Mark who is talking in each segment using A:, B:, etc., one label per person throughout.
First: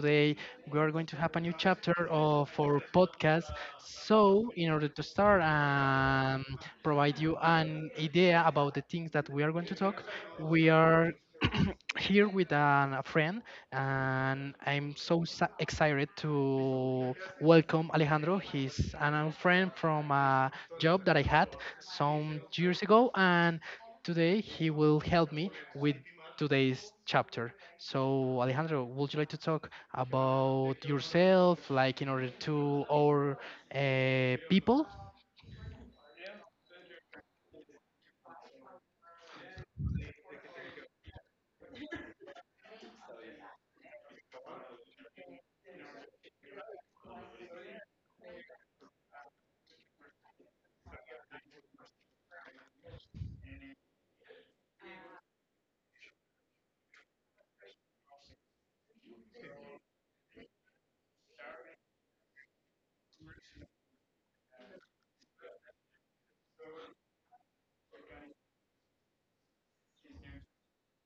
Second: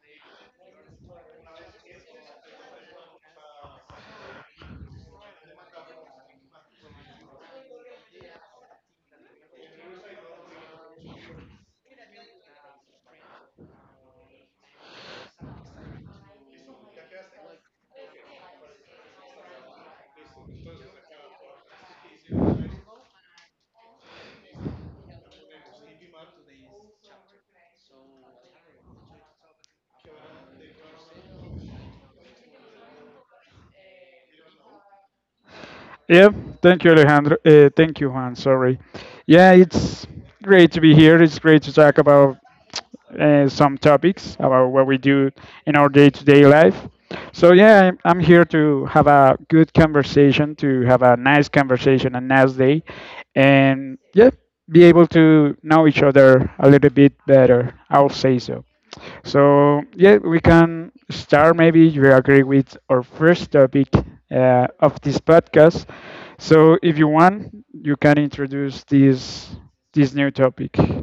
A: today we are going to have a new chapter of our podcast. So, in order to start and provide you an idea about the things that we are going to talk, we are here with a friend, and I'm so excited to welcome Alejandro. He's an old friend from a job that I had some years ago, and today he will help me with today's chapter. So, Alejandro, would you like to talk about yourself, like in order to our people?
B: Yep. Thank you, Alejandro. Thank you, Juan. Sorry. Yeah, it's great to be here. It's great to talk about some topics about what we do in our day-to-day life. So yeah, I'm here to have a good conversation, to have a nice conversation, a nice day, and yeah, be able to know each other a little bit better, I'll say so. So yeah, we can start. Maybe you agree with our first topic of this podcast. So if you want, you can introduce this new topic. Uh,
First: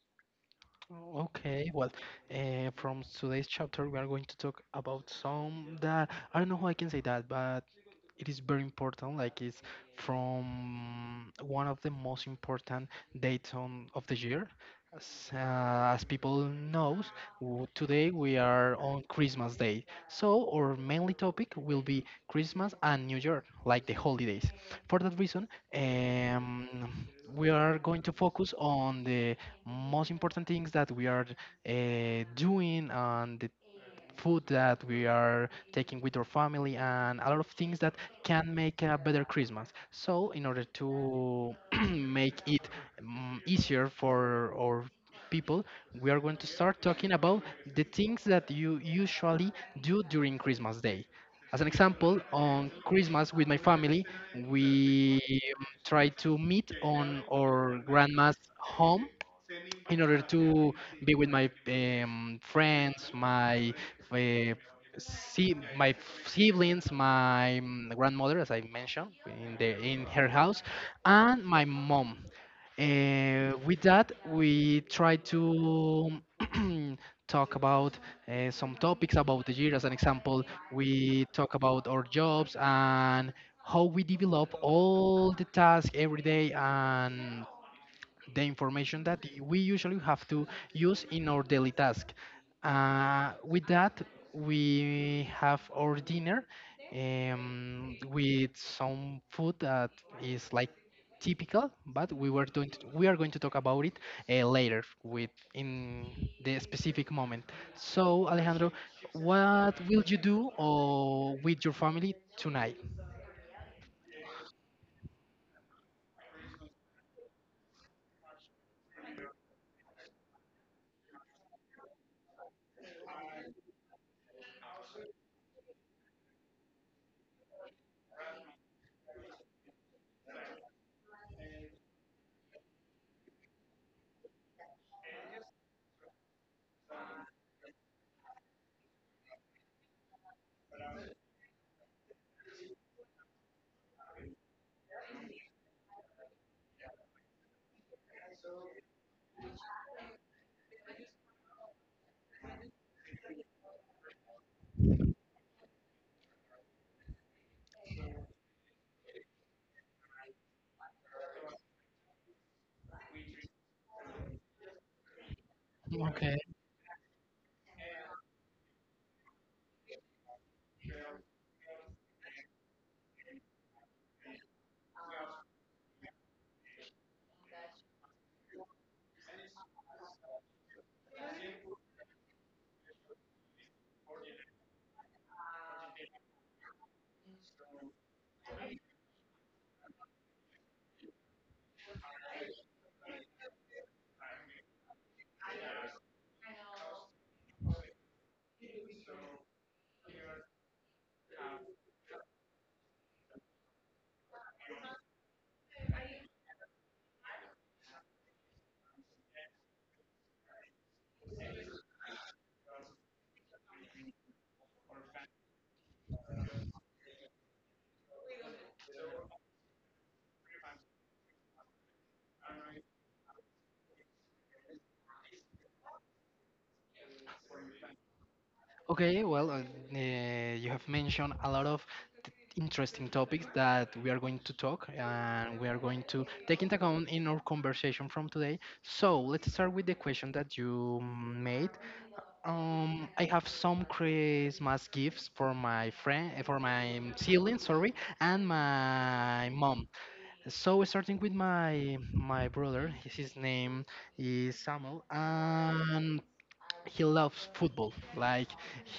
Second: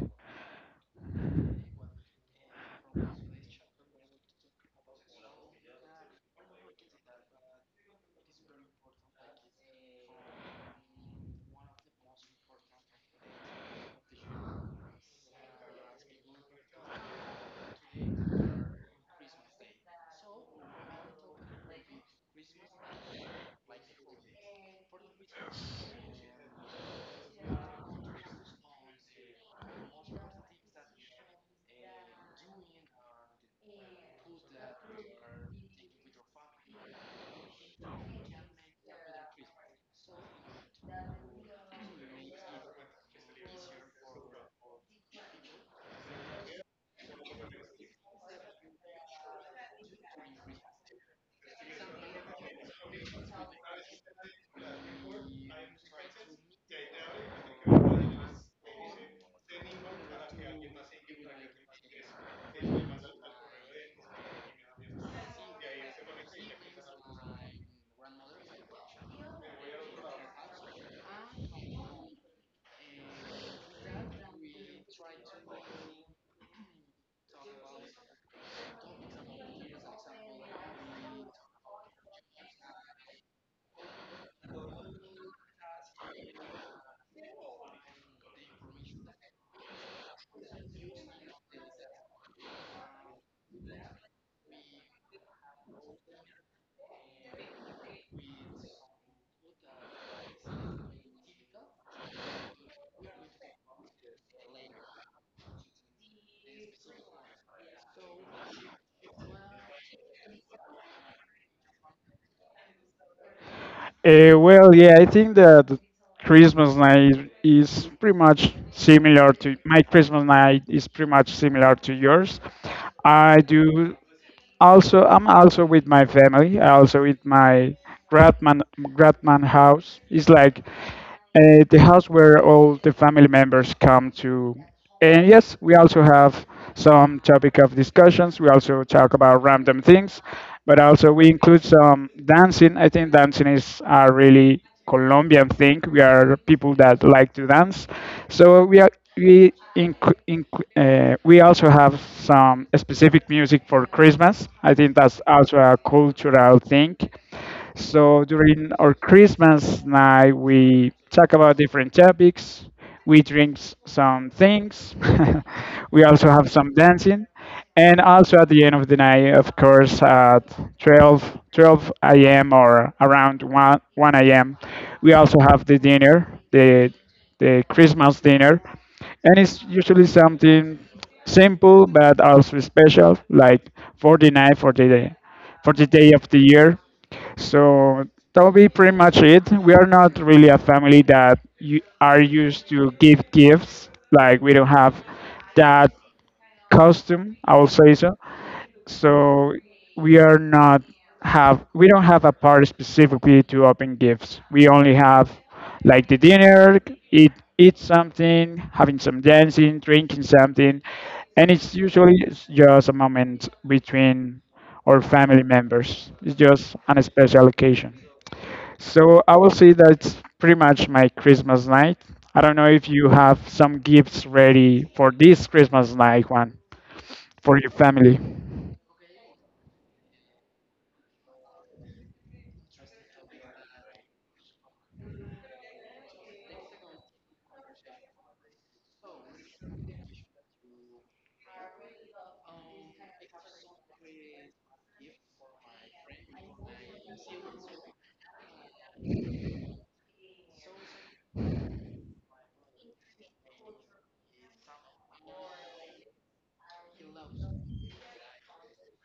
A: Okay. From today's chapter, we are going to talk about some that I don't know how I can say that, but it is very important. Like it's from one of the most important dates on of the year. As people knows, today we are on Christmas Day, so our mainly topic will be Christmas and New Year, like the holidays. For that reason, um, we are going to focus on the most important things that we are doing and the food that we are taking with our family and a lot of things that can make a better Christmas. So in order to make it, easier for our people, we are going to start talking about the things that you usually do during Christmas Day. As an example, on Christmas with my family, we try to meet on our grandma's home in order to be with my friends, my uh, see my siblings, my grandmother, as I mentioned, in the in her house, and my mom. With that, we try to talk about some topics about the year. As an example, we talk about our jobs and how we develop all the tasks every day and the information that we usually have to use in our daily task. With that, we have our dinner with some food that is like typical, but we are going to talk about it later with in the specific moment. So, Alejandro, what will you do or with your family tonight?
B: well, yeah, I think that the Christmas night is pretty much similar to my Christmas night is pretty much similar to yours. I do. Also, I'm also with my family. I also with my grandman grandman house. It's like the house where all the family members come to. And yes, we also have some topic of discussions. We also talk about random things, but also we include some dancing. I think dancing is really Colombian thing. We are people that like to dance, so we are we inc- inc- we also have some specific music for Christmas. I think that's also a cultural thing. So during our Christmas night, we talk about different topics. We drink some things. We also have some dancing. And also at the end of the night, of course, at 12 12 a.m. or around 1 a.m., we also have the dinner, the Christmas dinner. And it's usually something simple but also special, like for the night, for the day of the year. So that will be pretty much it. We are not really a family that you are used to give gifts. Like we don't have that costume, I will say so. So we are not have, we don't have a part specifically to open gifts. We only have like the dinner, eat eat something, having some dancing, drinking something. And it's usually just a moment between our family members. It's just an special occasion. So I will say that's pretty much my Christmas night. I don't know if you have some gifts ready for this Christmas night one for your family.
A: Okay, you have mentioned a lot of t- interesting topics that we are going to talk and we are going to take into account in our conversation from today. So let's start with the question that you made. I have some Christmas gifts for my friend, eh, for my siblings, sorry, and my mom. So starting with my brother, his name is Samuel, and he loves football. Like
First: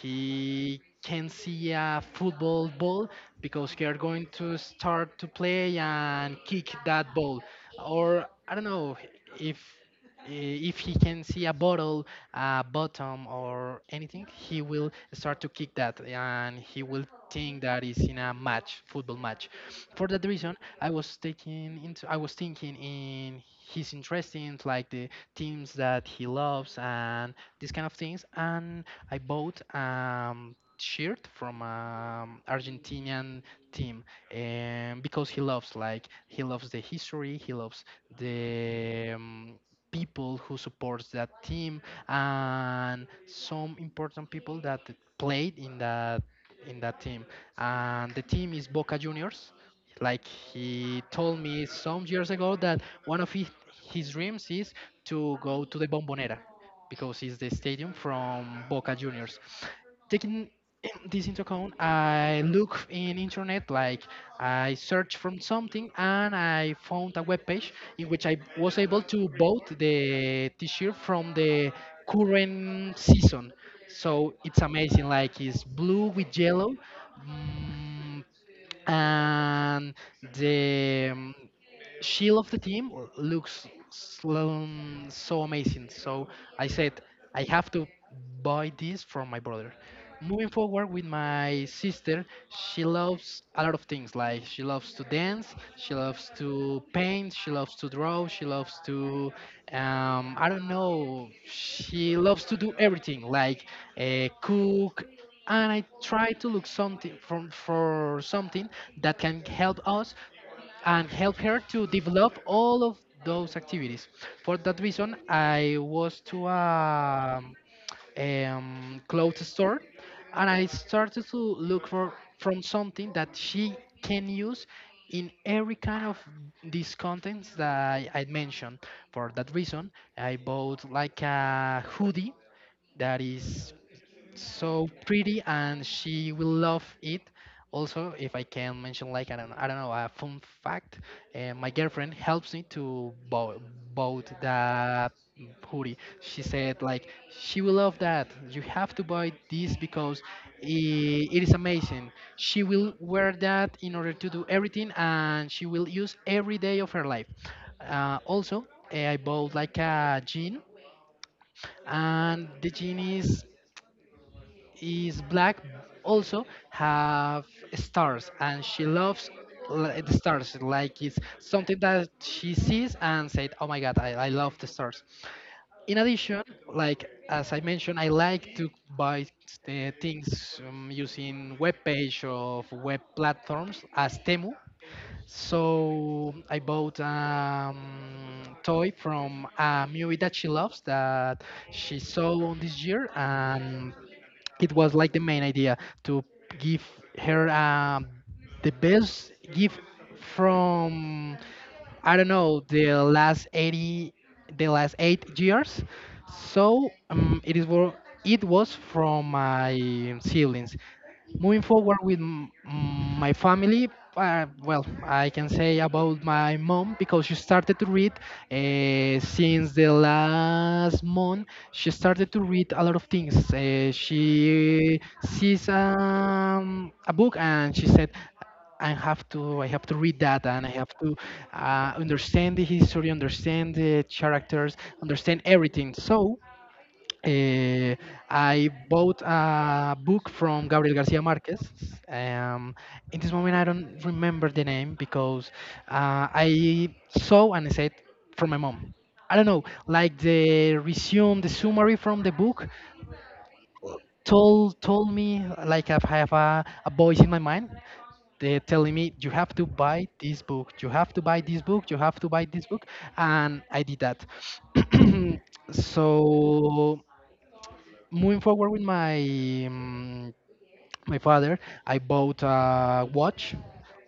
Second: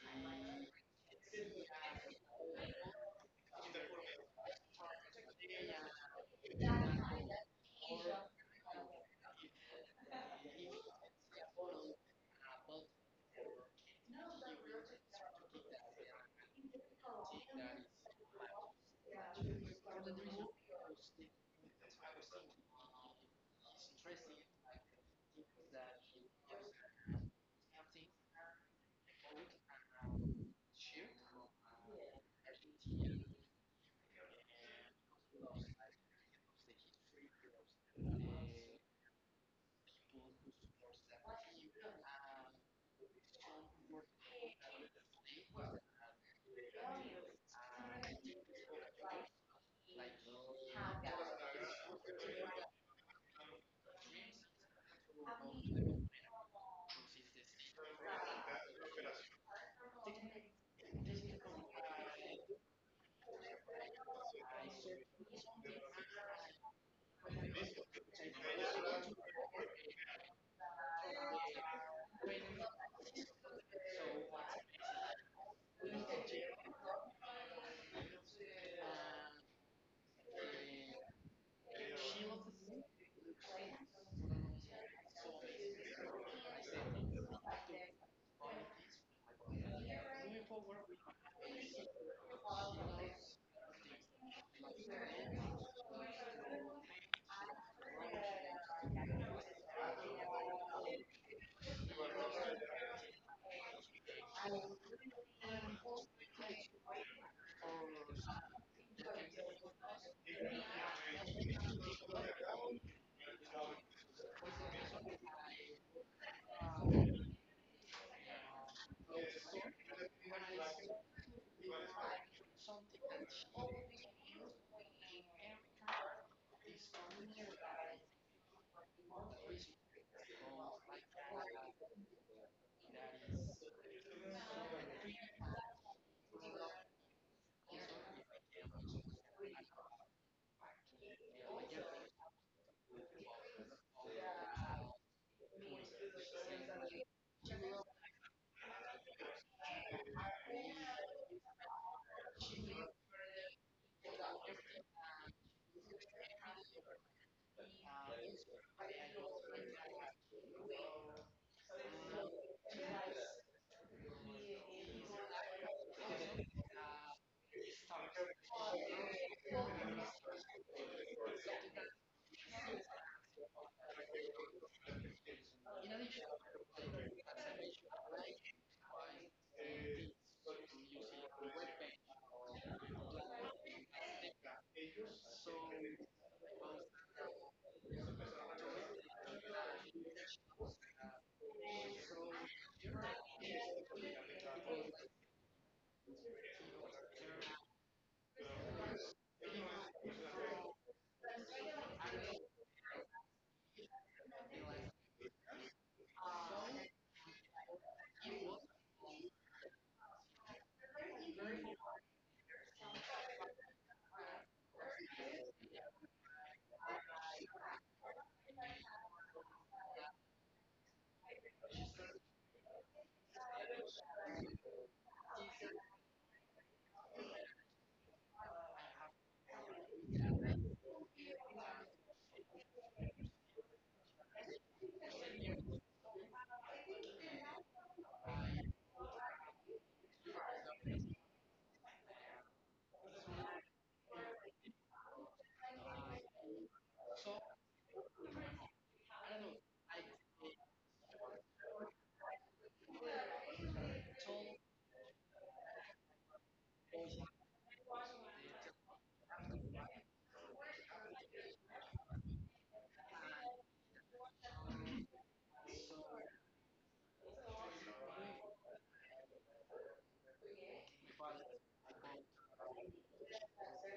A: he can see a football ball because they are going to start to play and kick that ball, or I don't know if if he can see a bottle, a bottom, or anything, he will start to kick that, and he will think that is in a match, football match. For that reason, I was thinking in his interesting like the teams that he loves and these kind of things. And I bought shirt from Argentinian team, because he loves like he loves the history, he loves the people who supports that team, and some important people that played in that team. And the team is Boca Juniors. Like he told me some years ago that one of his dreams is to go to the Bombonera because it's the stadium from Boca Juniors. Taking this into account, I look in internet, like I search from something, and I found a webpage in which I was able to vote the T-shirt from the current season. So it's amazing, like it's blue with yellow. mm, and the she of the team looks so amazing. So I said I have to buy this from my brother. Moving forward with my sister, she loves a lot of things. Like she loves to dance, she loves to paint, she loves to draw, she loves to, I don't know, she loves to do everything. Like cook, and I try to look something from for something that can help us and help her to develop all of those activities. For that reason, I was to a clothes store and I started to look for from something that she can use in every kind of these contents that I mentioned. For that reason, I bought like a hoodie that is so pretty and she will love it. Also, if I can mention like I don't know a fun fact, my girlfriend helps me to bought that hoodie. She said like she will love that. You have to buy this because it is amazing. She will wear that in order to do everything, and she will use every day of her life. Also, eh, I bought like a jean, and the jean is black, also have stars and she loves the stars like it's something that she sees and said, oh my God, I love the stars. In addition, like as I mentioned, I like to buy the things, using web page of web platforms as Temu. So I bought toy from a movie that she loves that she saw on this year, and it was like the main idea to give her the best gift from, I don't know, the last 8 years. So it is it was from my siblings. Moving forward with my family, well, I can say about my mom because she started to read since the last month. She started to read a lot of things. She sees a book and she said, I have to read that and I have to understand the history, understand the characters, understand everything. So uh, I bought a book from Gabriel Garcia Marquez. Um, in this moment, I don't remember the name because I saw an essay from my mom. I don't know, like the resume, the summary from the book told me like I have a voice in my mind. They're telling me, you have to buy this book, you have to buy this book, you have to buy this book, and I did that. So moving forward with my my father, I bought a watch.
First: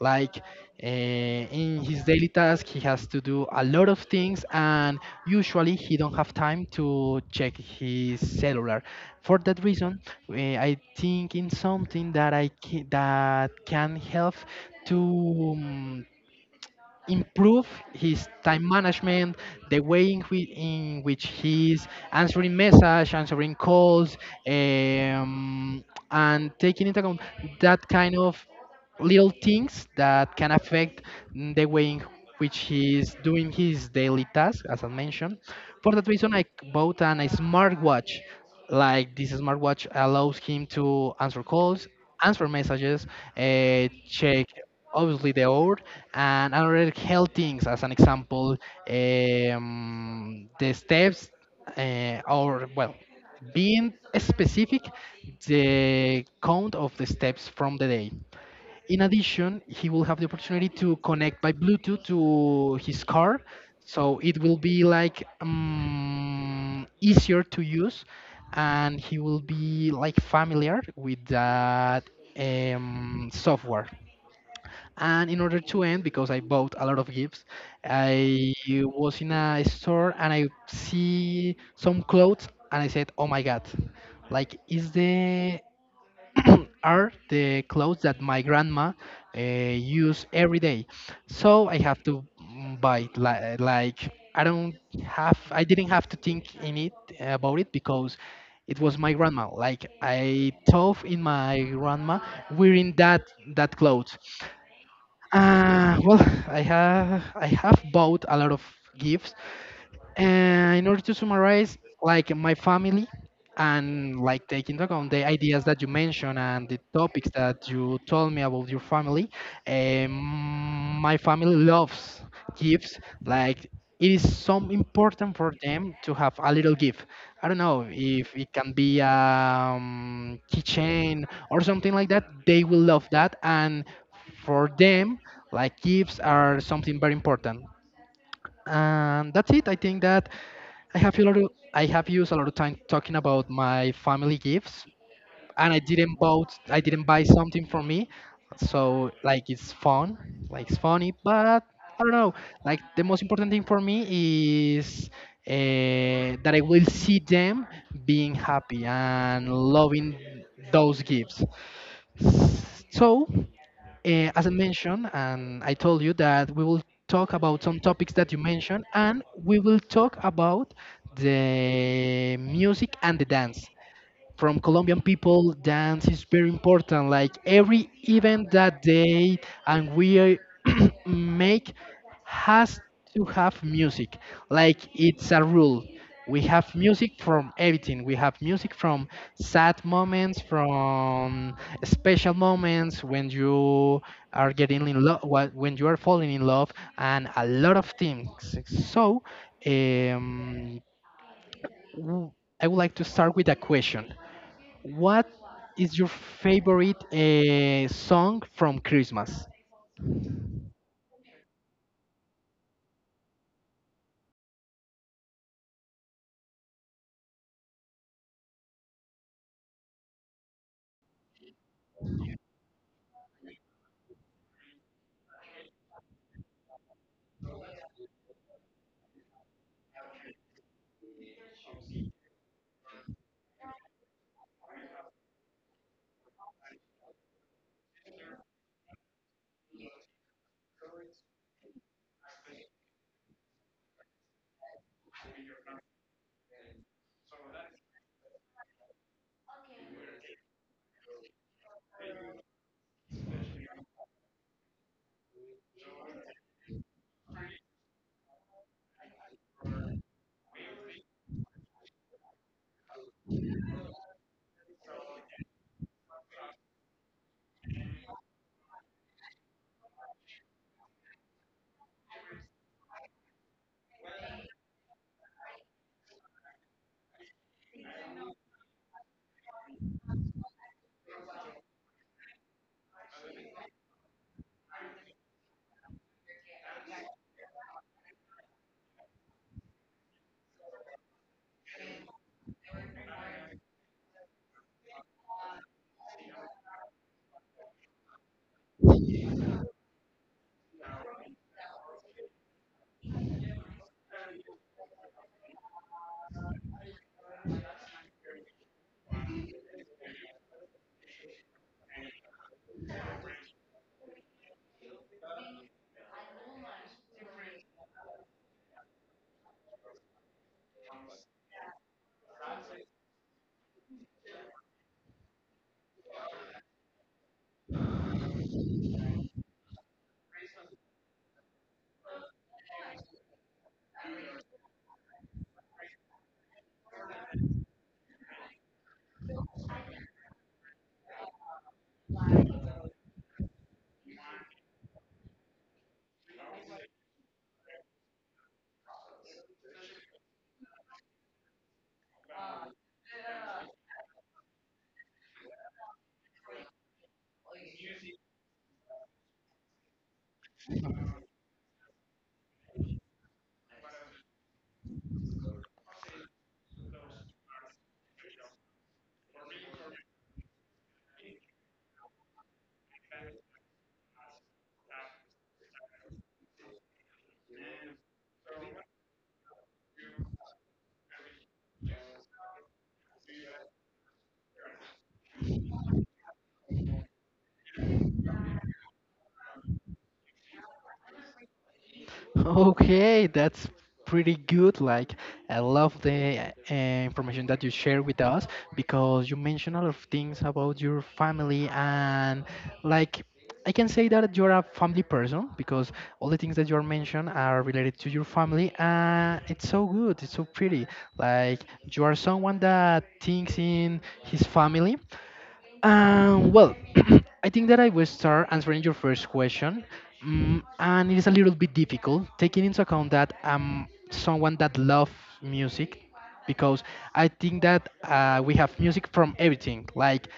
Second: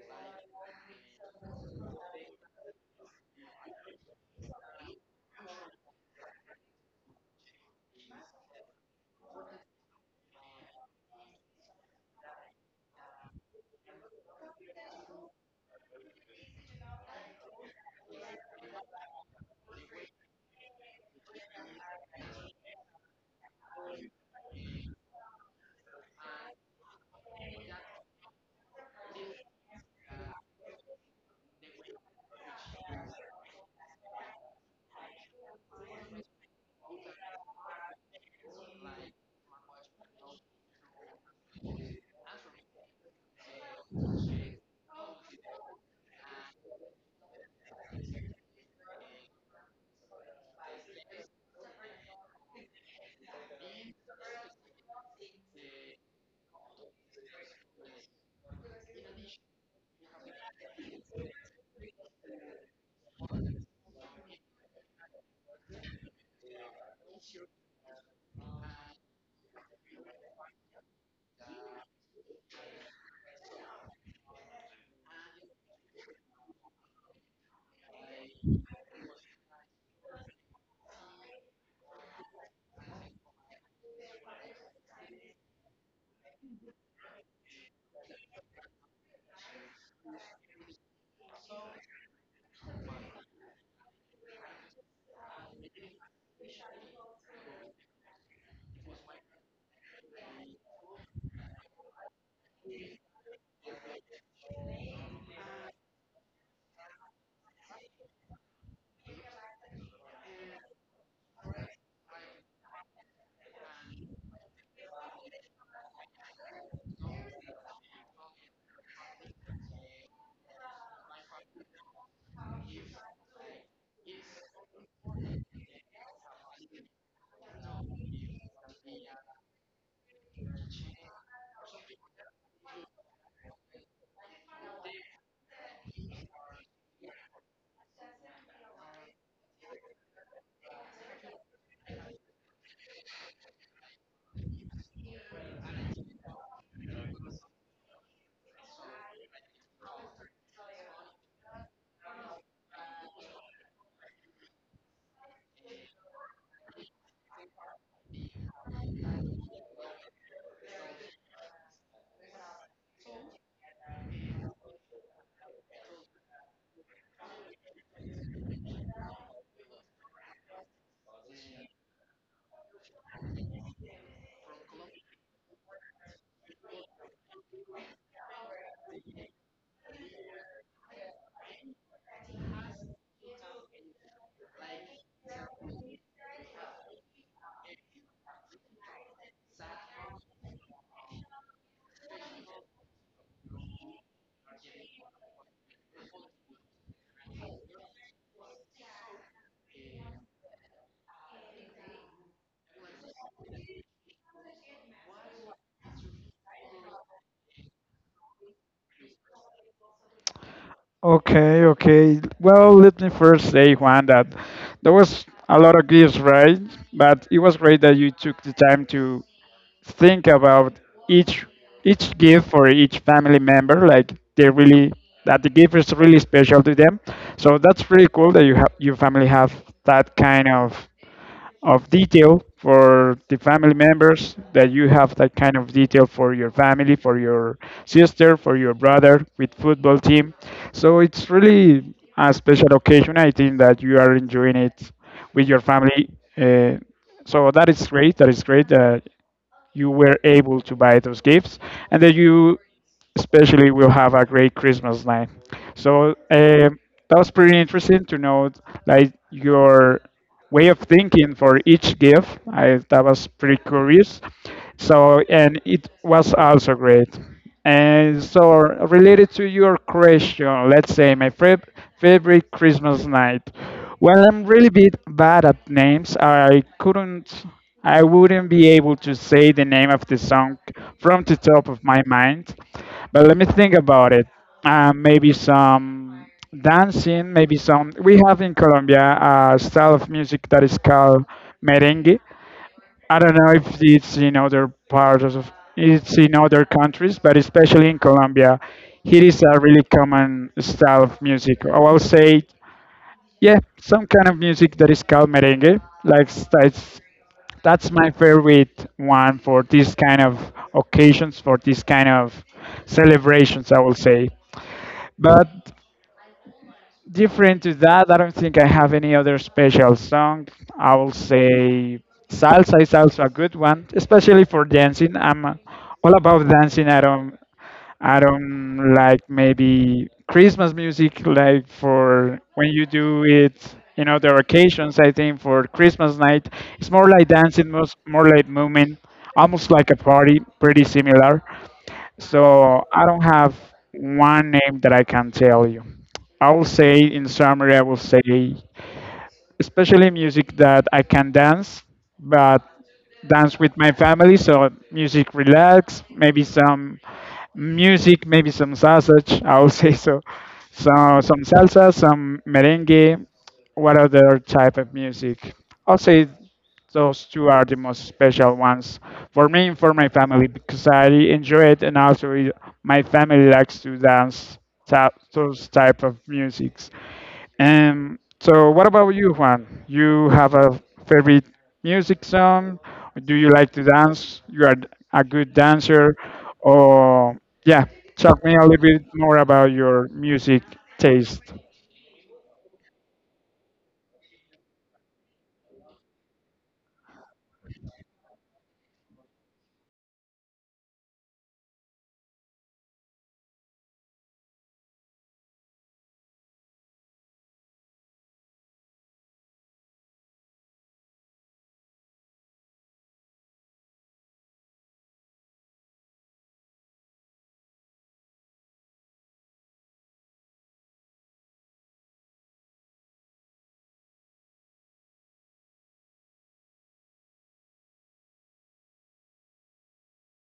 A: Like in his daily task, he has to do a lot of things, and usually he don't have time to check his cellular. For that reason, I think in something that that can help to improve his time management, the way in which he's answering message, answering calls, um, and taking into account that kind of little things that can affect the way in which he's doing his daily task, as I mentioned. For that reason, I bought a smartwatch. Like this smartwatch allows him to answer calls, answer messages, check obviously the hour, and other health things. As an example, the steps, or well, being specific, the count of the steps from the day. In addition, he will have the opportunity to connect by Bluetooth to his car, so it will be like easier to use, and he will be like familiar with that software. And in order to end, because I bought a lot of gifts, I was in a store and I see some clothes, and I said, "Oh my God!" Like, is the are the clothes that my grandma use every day. So I have to, buy, like I didn't have to think in it about it because it was my grandma. Like I thought in my grandma wearing that clothes. Well, I have bought a lot of gifts, and in order to summarize, like my family, and like take into account the ideas that you mentioned and the topics that you told me about your family, um, my family loves gifts. Like it is so important for them to have a little gift. I don't know if it can be a keychain or something like that. They will love that, and for them, like gifts are something very important. And that's it. I think that I have a lot of, I have used a lot of time talking about my family gifts, and I didn't buy something for me, so like it's fun, like it's funny, but I don't know. Like the most important thing for me is that I will see them being happy and loving those gifts. So, as I mentioned, and I told you that we will talk about some topics that you mentioned, and we will talk about the music and the dance from Colombian people. Dance is very important. Like every event that they and we make has to have music. Like it's a rule. We have music from everything. We have music from sad moments, from special moments when you are getting in love, when you are falling in love, and a lot of things. So, um, w- I would like to start with a question. What is your favorite song from Christmas?
B: Okay, okay. Well, let me first say, Juan, that there was a lot of gifts, right? But it was great that you took the time to think about each each gift for each family member. Like they really, that the gift is really special to them. So that's really cool that you have your family have that kind of detail for the family members that you have that kind of detail for your family, for your sister, for your brother with football team. So it's really a special occasion. I think that you are enjoying it with your family. Uh, so that is great, that is great. You were able to buy those gifts and that you especially will have a great Christmas night. So that was pretty interesting to know like your way of thinking for each gift. I, that was pretty curious. So, and it was also great. And so related to your question, let's say my favorite Christmas night. Well, I'm really bit bad at names. I couldn't. I wouldn't be able to say the name of the song from the top of my mind, but let me think about it. Maybe some dancing, maybe some. We have in Colombia a style of music that is called merengue. I don't know if it's in other parts of, it's in other countries, but especially in Colombia, it is a really common style of music. I will say, yeah, some kind of music that is called merengue, like that's my favorite one for these kind of occasions, for these kind of celebrations, I will say. But different to that, I don't think I have any other special song. I will say salsa is also a good one, especially for dancing. I'm all about dancing. I don't like maybe Christmas music, like for when you do it in other occasions. I think for Christmas night, it's more like dancing, most more like movement, almost like a party, pretty similar. So I don't have one name that I can tell you. I will say, in summary, I will say especially music that I can dance, but dance with my family. So music relax, maybe some music, maybe some sausage. I would say so. So some salsa, some merengue. What other type of music? I'll say those two are the most special ones for me and for my family because I enjoy it and also my family likes to dance those type of musics. So what about you, Juan? You have a favorite music song? Do you like to dance? You are a good dancer, or yeah, talk me a little bit more about your music taste.
A: Okay, that's pretty good. Like, I love the information that you share with us, because you mentioned a lot of things about your family, and like I can say that you're a family person because all the things that you're mentioned are related to your family, and it's so good, it's so pretty. Like you are someone that thinks in his family. Well, I think that I will start answering your first question. And it is a little bit difficult taking into account that I'm someone that loves music, because I think that we have music from everything. Like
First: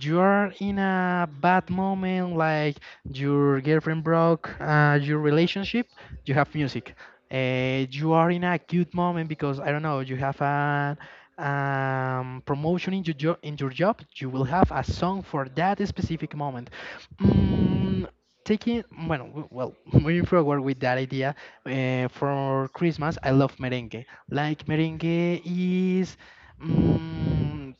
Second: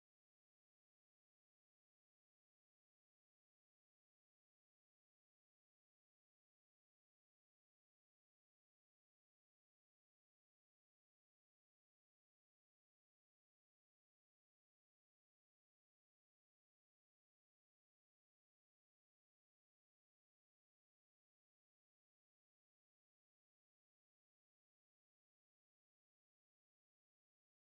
A: you are in a bad moment, like your girlfriend broke your relationship, you have music. You are in a good moment because, I don't know, you have a promotion in your, in your job, you will have a song for that specific moment. Mm, Taking, bueno, well, moving forward with that idea, for Christmas, I love merengue. Like, merengue is. mm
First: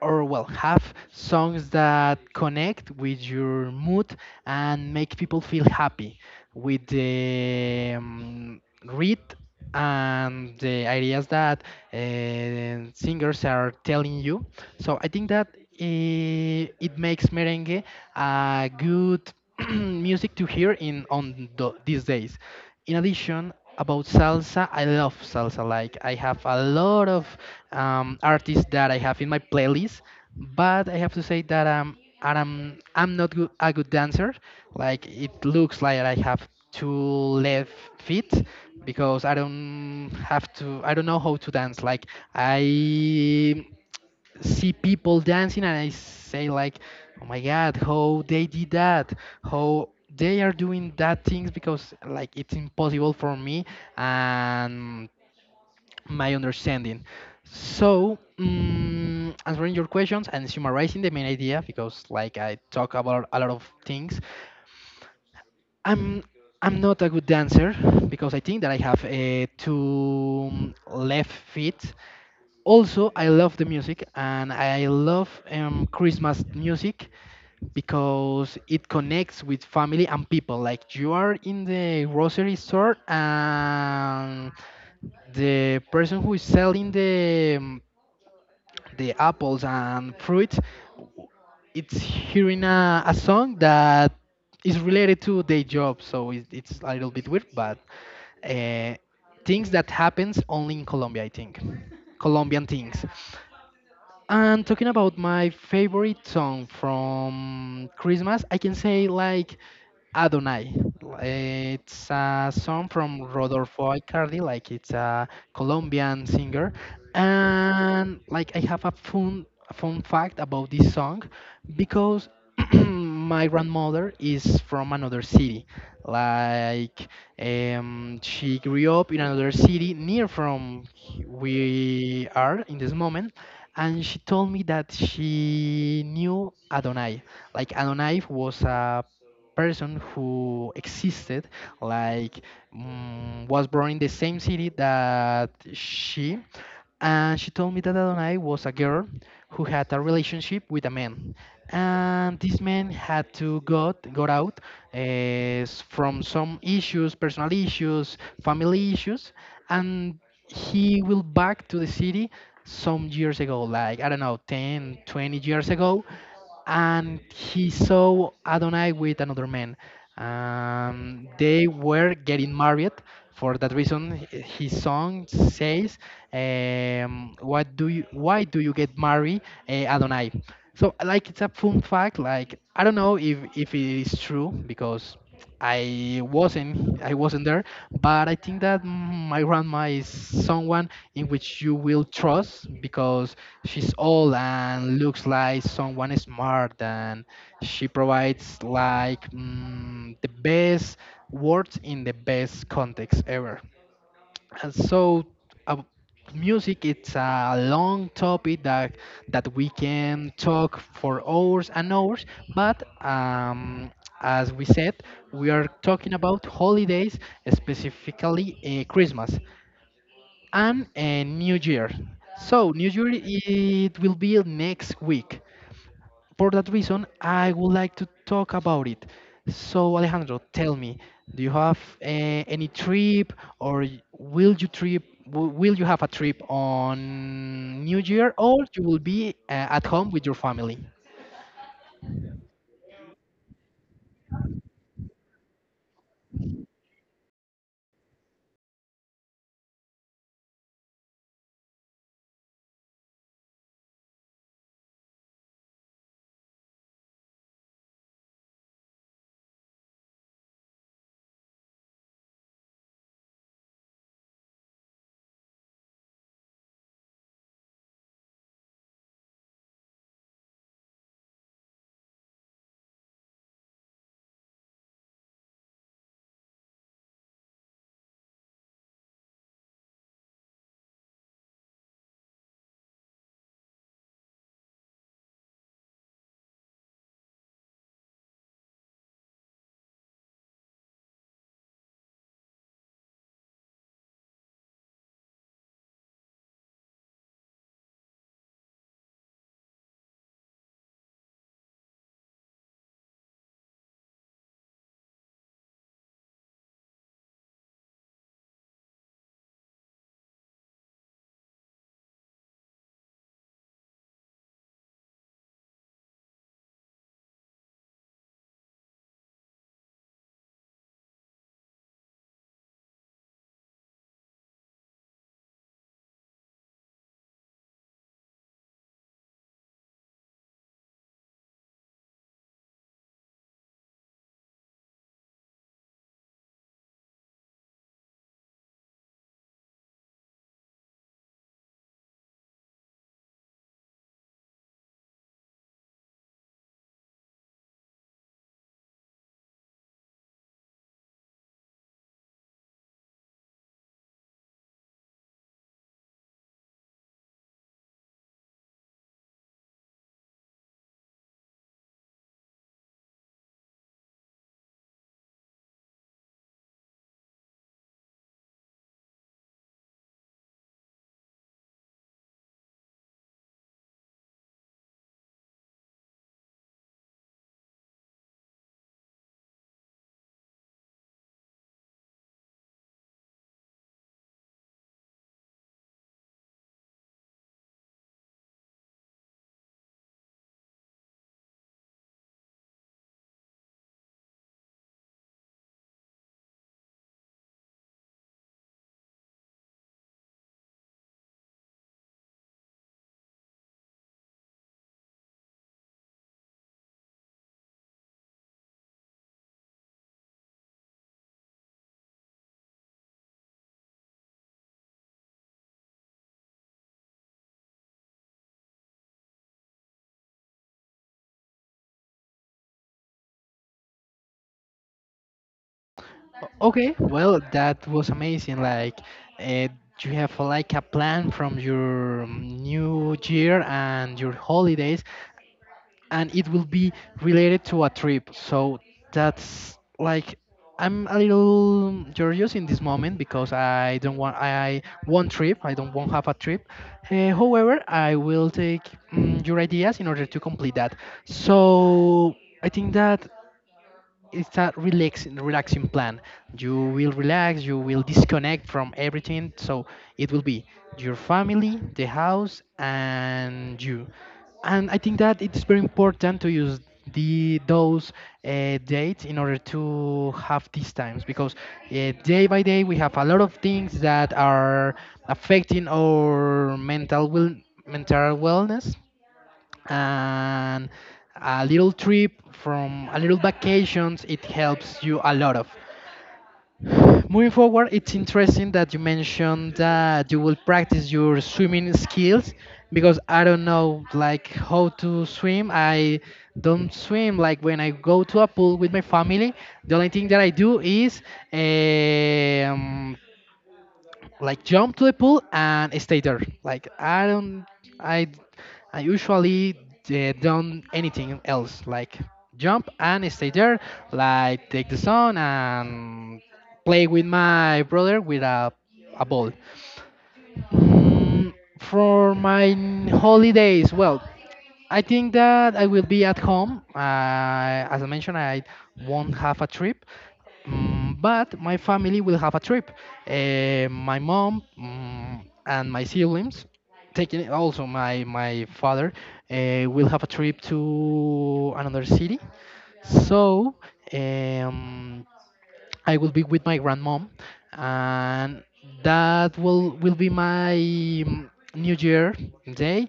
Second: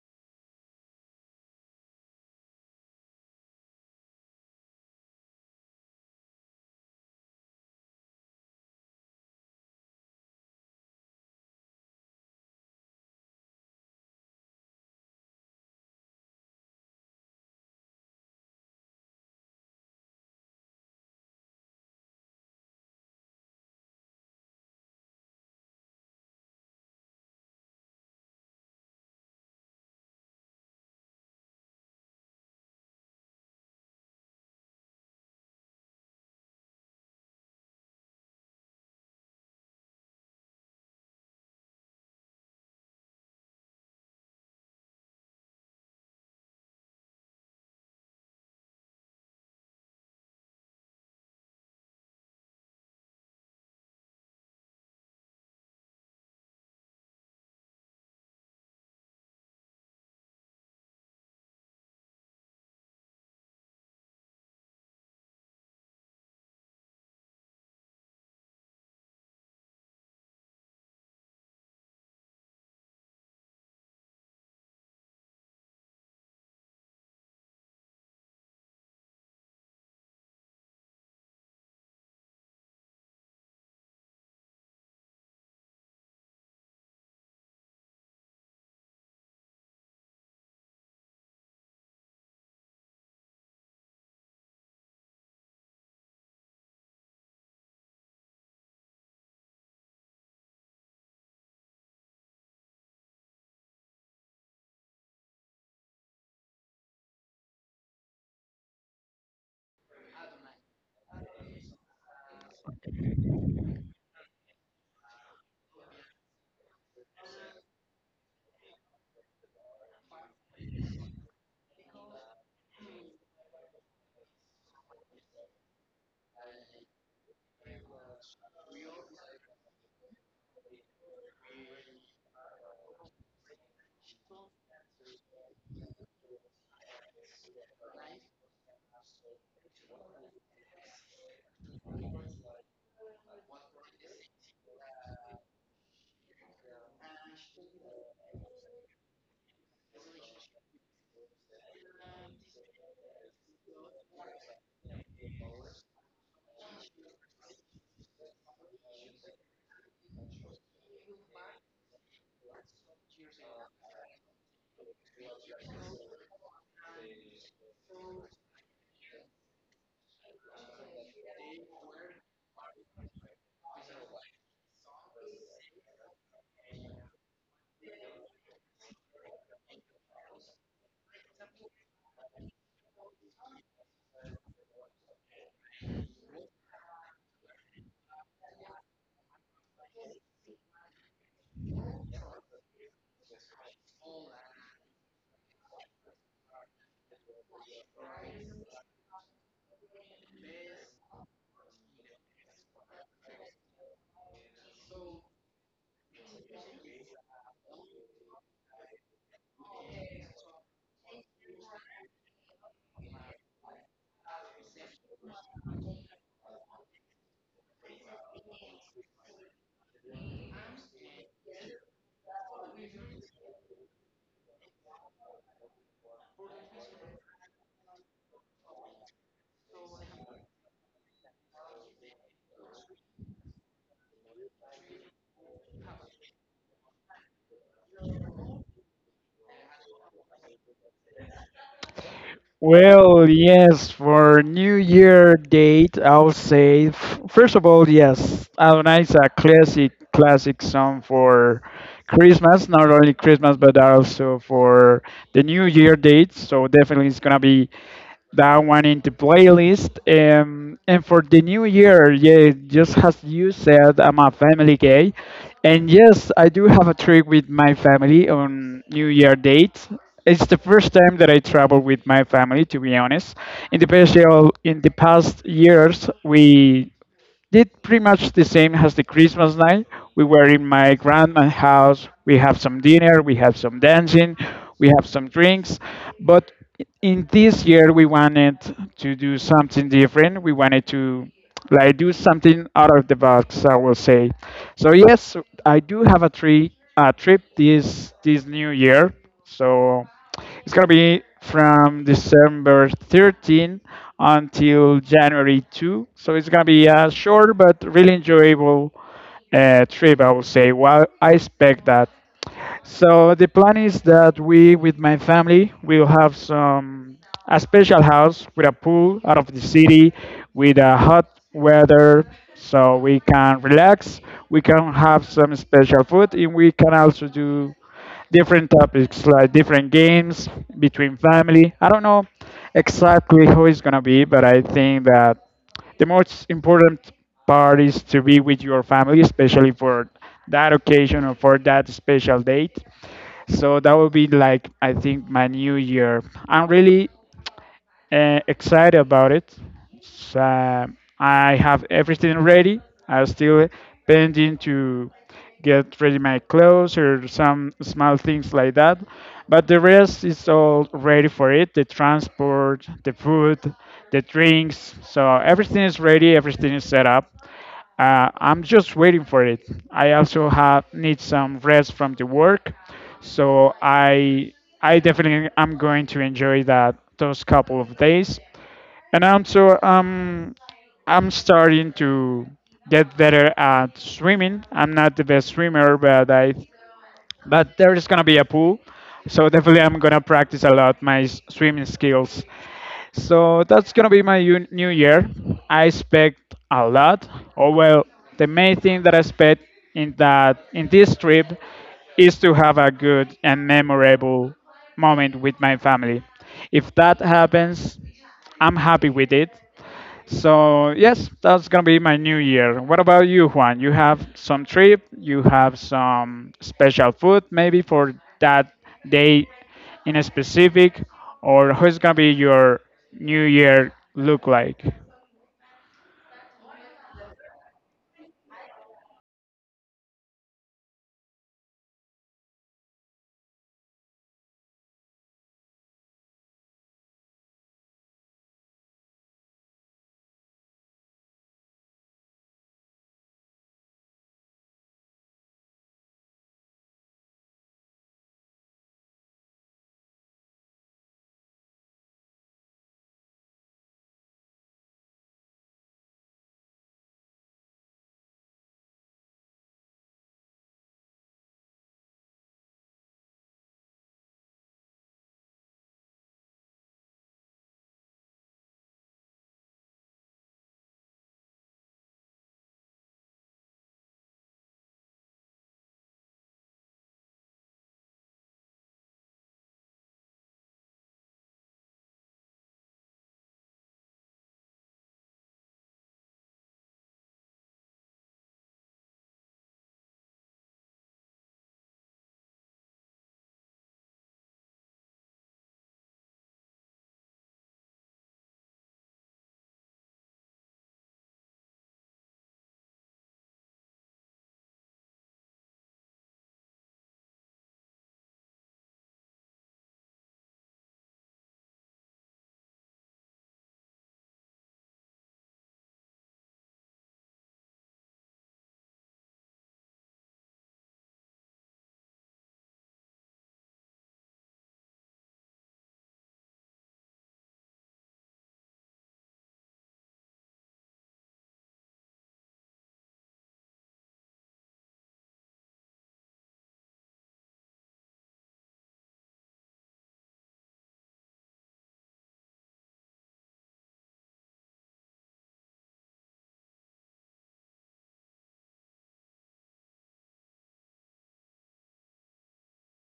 A: or well, have songs that connect with your mood and make people feel happy with the read and the ideas that singers are telling you. So I think that it makes merengue a good music to hear in on these days. In addition, about salsa, I love salsa. Like I have a lot of artists that I have in my playlist, but I have to say that and I'm not good, a good dancer. Like it looks like I have two left feet because I don't have to. I don't know how to dance. Like I see people dancing and I say like, oh my God, how they did that, how they are doing that things, because like it's impossible for me and my understanding. So, answering your questions and summarizing the main idea, because like I talk about a lot of things, I'm I'm not a good dancer because I think that I have two left feet. Also, I love the music and I love Christmas music because it connects with family and people. Like you are in the grocery store and the person who is selling the apples and fruits, it's hearing a song that is related to their job. So it's a little bit weird, but uh, things that happens only in Colombia, I think. Colombian things. And talking about my favorite song from Christmas, I can say like Adonai. It's a song from Rodolfo Icardi, like it's a Colombian singer. And like I have a fun fact about this song because my grandmother is from another city. Like she grew up in another city near from we are in this moment, and she told me that she knew Adonai. Like Adonai was a person who existed, like was born in the same city that she, and she told me that Adonai was a girl who had a relationship with a man, and this man had to got out uh, from some issues, personal issues, family issues, and he will back to the city some years ago, like I don't know, 10, 20 years ago, and he saw Adonai with another man. They were getting married. For that reason, his song says, "What do you? Why do you get married, eh, Adonai?" So, like, it's a fun fact. Like, I don't know if it is true because I wasn't there, but I think that my grandma is someone in which you will trust because she's old and looks like someone smart and she provides like the best words in the best context ever. And so, uh, music, it's a long topic that we can talk for hours and hours. But as we said, we are talking about holidays, specifically Christmas and New Year. So New Year it will be next week. For that reason, I would like to talk about it. So, Alejandro, tell me, do you have any trip or will you have a trip on New Year, or you will be at home with your family?
B: Well, yes, for New Year date, I'll say, first of all, yes, Adonai is a classic, classic song for Christmas, not only Christmas, but also for the New Year date. So definitely it's going to be that one in the playlist. And for the new year, yeah, just as you said, I'm a family guy, and yes, I do have a trip with my family on New Year date. It's the first time that I travel with my family, to be honest. In the past years, we did pretty much the same as the Christmas night. We were in my grandma's house. We have some dinner, we have some dancing, we have some drinks. But in this year, we wanted to do something different. We wanted to like do something out of the box, I will say. So yes, I do have a tree a trip this new year. So it's gonna be from December 13th until January 2nd. So it's gonna be a short but really enjoyable trip, I will say. Well, I expect that. So the plan is that we, with my family, will have some a special house with a pool out of the city, with a hot weather, so we can relax. We can have some special food, and we can also do different topics like different games between family. I don't know exactly how it's gonna be, but I think that the most important part is to be with your family, especially for that occasion or for that special date. So that would be like I think my new year. I'm really excited about it. So, I have everything ready. I'm still pending to get ready my clothes or some small things like that. But the rest is all ready for it. The transport, the food, the drinks. So everything is ready. Everything is set up. I'm just waiting for it. I also have need some rest from the work, so I definitely am going to enjoy that those couple of days. And also, I'm starting to get better at swimming. I'm not the best swimmer, but I, but there is gonna be a pool, so definitely I'm gonna practice a lot my swimming skills. So that's gonna be my new year. I expect a lot. Oh well, the main thing that I expect in that in this trip is to have a good and memorable moment with my family. If that happens, I'm happy with it. So yes, that's gonna be my new year. What about you, Juan? You have some trip? You have some special food maybe for that day in a specific, or who's gonna be your new year look like?
A: O- Okay, well, that was amazing. Like, uh, you have like a plan from your New Year and your holidays, and it will be related to a trip. So that's like I'm a little curious in this moment because I want trip. I don't want have a trip. However, I will take your ideas in order to complete that. So I think that it's a relaxing plan. You will relax, you will disconnect from everything, so it will be your family, the house, and you. And I think that it's very important to use the those dates in order to have these times, because day by day we have a lot of things that are affecting our mental wellness. And a little trip from a little vacations, it helps you a lot of moving forward. It's interesting that you mentioned that you will practice your swimming skills because I don't know like how to swim. I don't swim. Like when I go to a pool with my family, the only thing that I do is um, like jump to the pool and stay there. I, I usually don't anything else. Like jump and stay there. Like take the sun and play with my brother with a ball. Mm, for my holidays, well, I think that I will be at home. As I mentioned, I won't have a trip, but my family will have a trip. Eh, my mom, and my siblings, taking also my father, will have a trip to another city. So um, I will be with my grandmom, and that will be my New Year day.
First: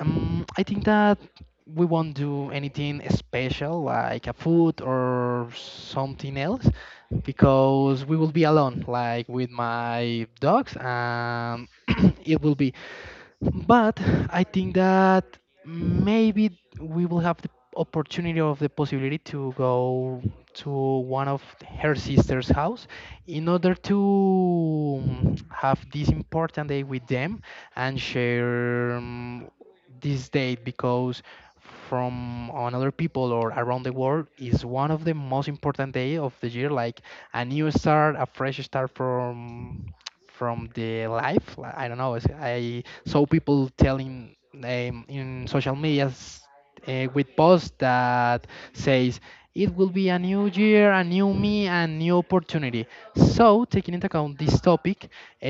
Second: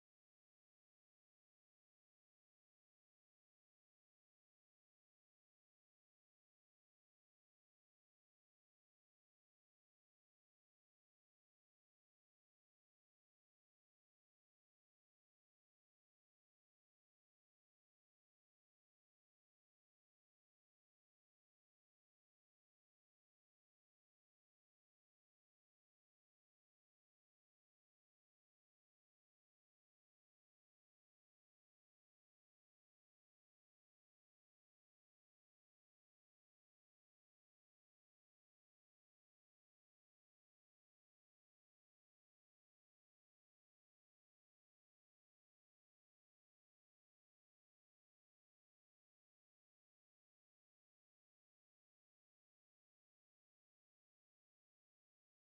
A: I think that we won't do anything special like a food or something else because we will be alone, like with my dogs, and it will be. But I think that maybe we will have the opportunity of the possibility to go to one of her sister's house in order to have this important day with them and share. This date, because from on other people or around the world, is one of the most important day of the year, like a new start, a fresh start from the life. I don't know, it's- I saw people telling in social medias with posts that says it will be a new year, a new me, and new opportunity. So, taking into account this topic, uh,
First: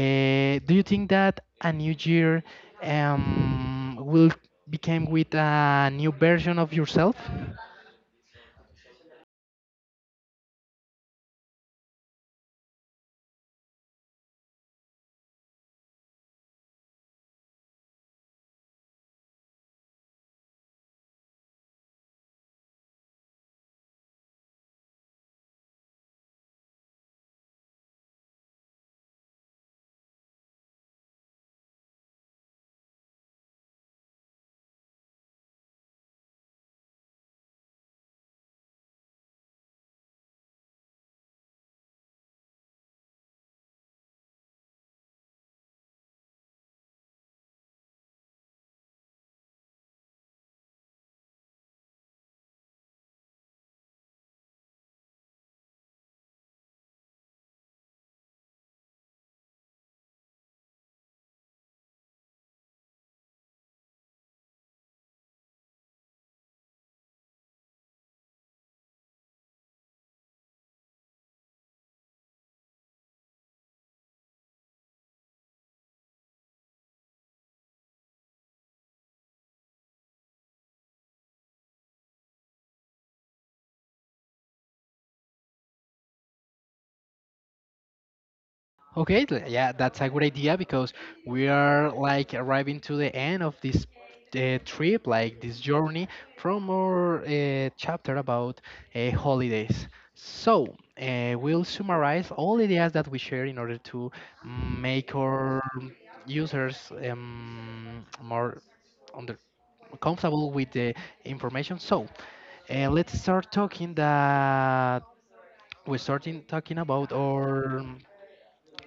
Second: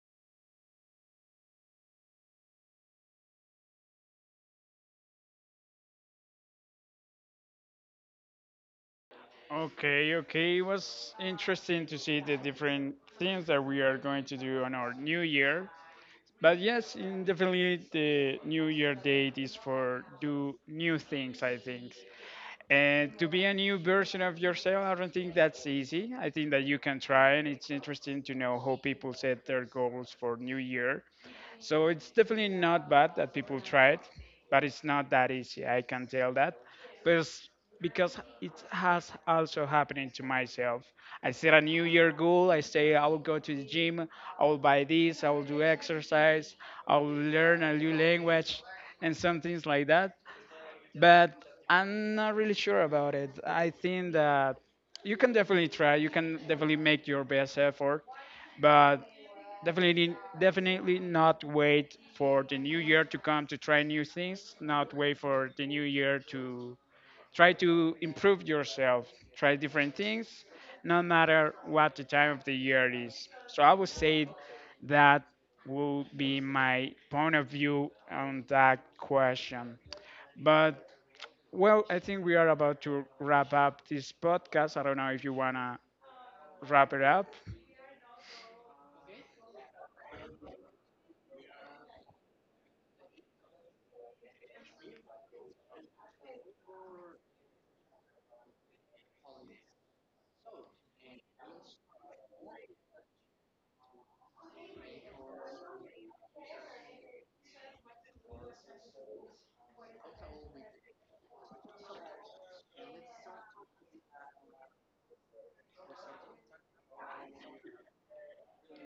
A: do you think that a new year will become with a new version of yourself?
B: Okay, okay. It was interesting to see the different things that we are going to do on our new year. But yes, in definitely the new year date is for do new things, I think. And to be a new version of yourself, I don't think that's easy. I think that you can try, and it's interesting to know how people set their goals for New Year. So it's definitely not bad that people try it, but it's not that easy. I can tell that, because because it has also happening to myself. I set a New Year goal. I say I will go to the gym. I will buy this. I will do exercise. I will learn a new language, and some things like that, but I'm not really sure about it. I think that you can definitely try. You can definitely make your best effort, but definitely, definitely not wait for the new year to come to try new things. Not wait for the new year to try to improve yourself. Try different things, no matter what the time of the year is. So I would say that will be my point of view on that question. But well, I think we are about to wrap up this podcast. I don't know if you want to wrap it up.
A: Okay, yeah, that's a good idea because we are like arriving to the end of this trip, like this journey from our chapter about holidays. So, we'll summarize all the ideas that we share in order to make our users more under comfortable with the information. So, let's start talking that we're starting talking about our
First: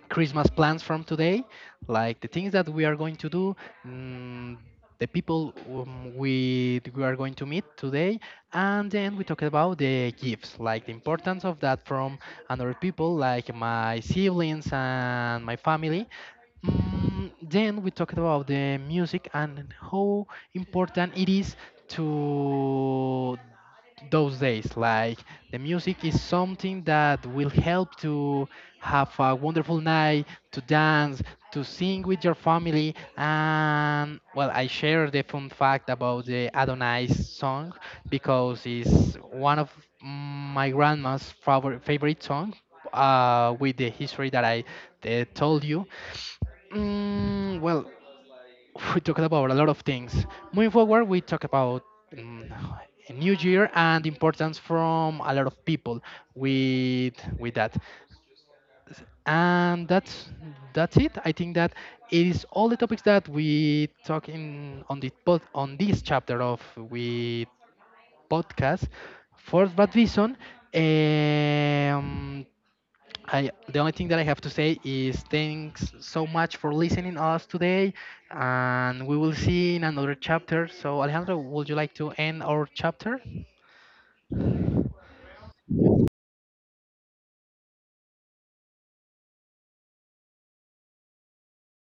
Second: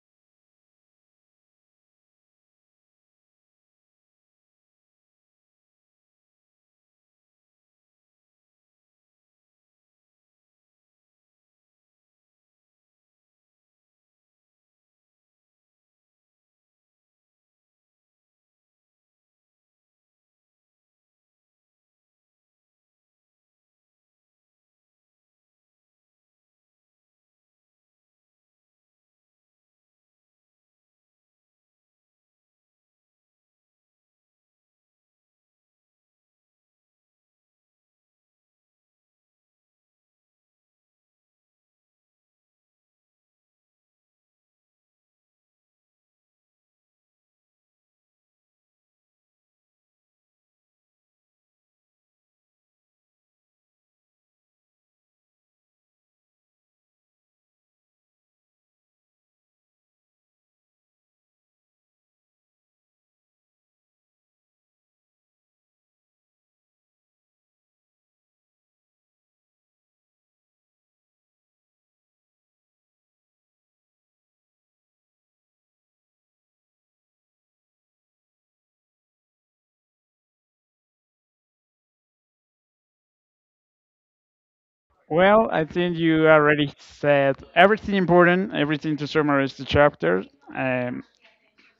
A: Christmas plans from today, like the things that we are going to do, mm, the people we are going to meet today, and then we talk about the gifts, like the importance of that from other people, like my siblings and my family. Then we talked about the music and how important it is to those days. Like the music is something that will help to have a wonderful night, to dance, to sing with your family. And well, I share the fun fact about the Adonais song because it's one of my grandma's favorite song. With the history that I told you. Well, we talked about a lot of things. Moving forward, we talk about um, a new year and importance from a lot of people with that. And that's it. I think that it is all the topics that we talk in on the pod, on this chapter of we podcast. For that reason, um, I the only thing that I have to say is thanks so much for listening us today, and we will see in another chapter. So Alejandro, would you like to end our chapter?
B: Well, I think you already said everything important, everything to summarize the chapter. Um,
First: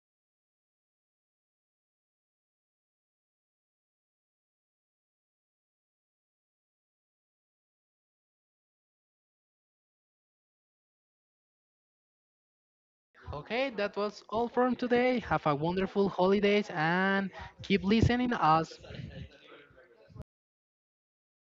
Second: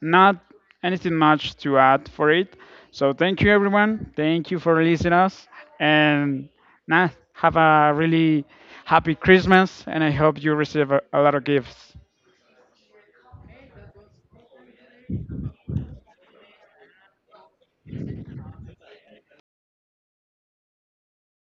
B: Not anything much to add for it. So thank you, everyone. Thank you for listening us. And now have a really happy Christmas. And I hope you receive a lot of gifts.
A: Okay, that was all from today. Have a wonderful holidays and keep listening us.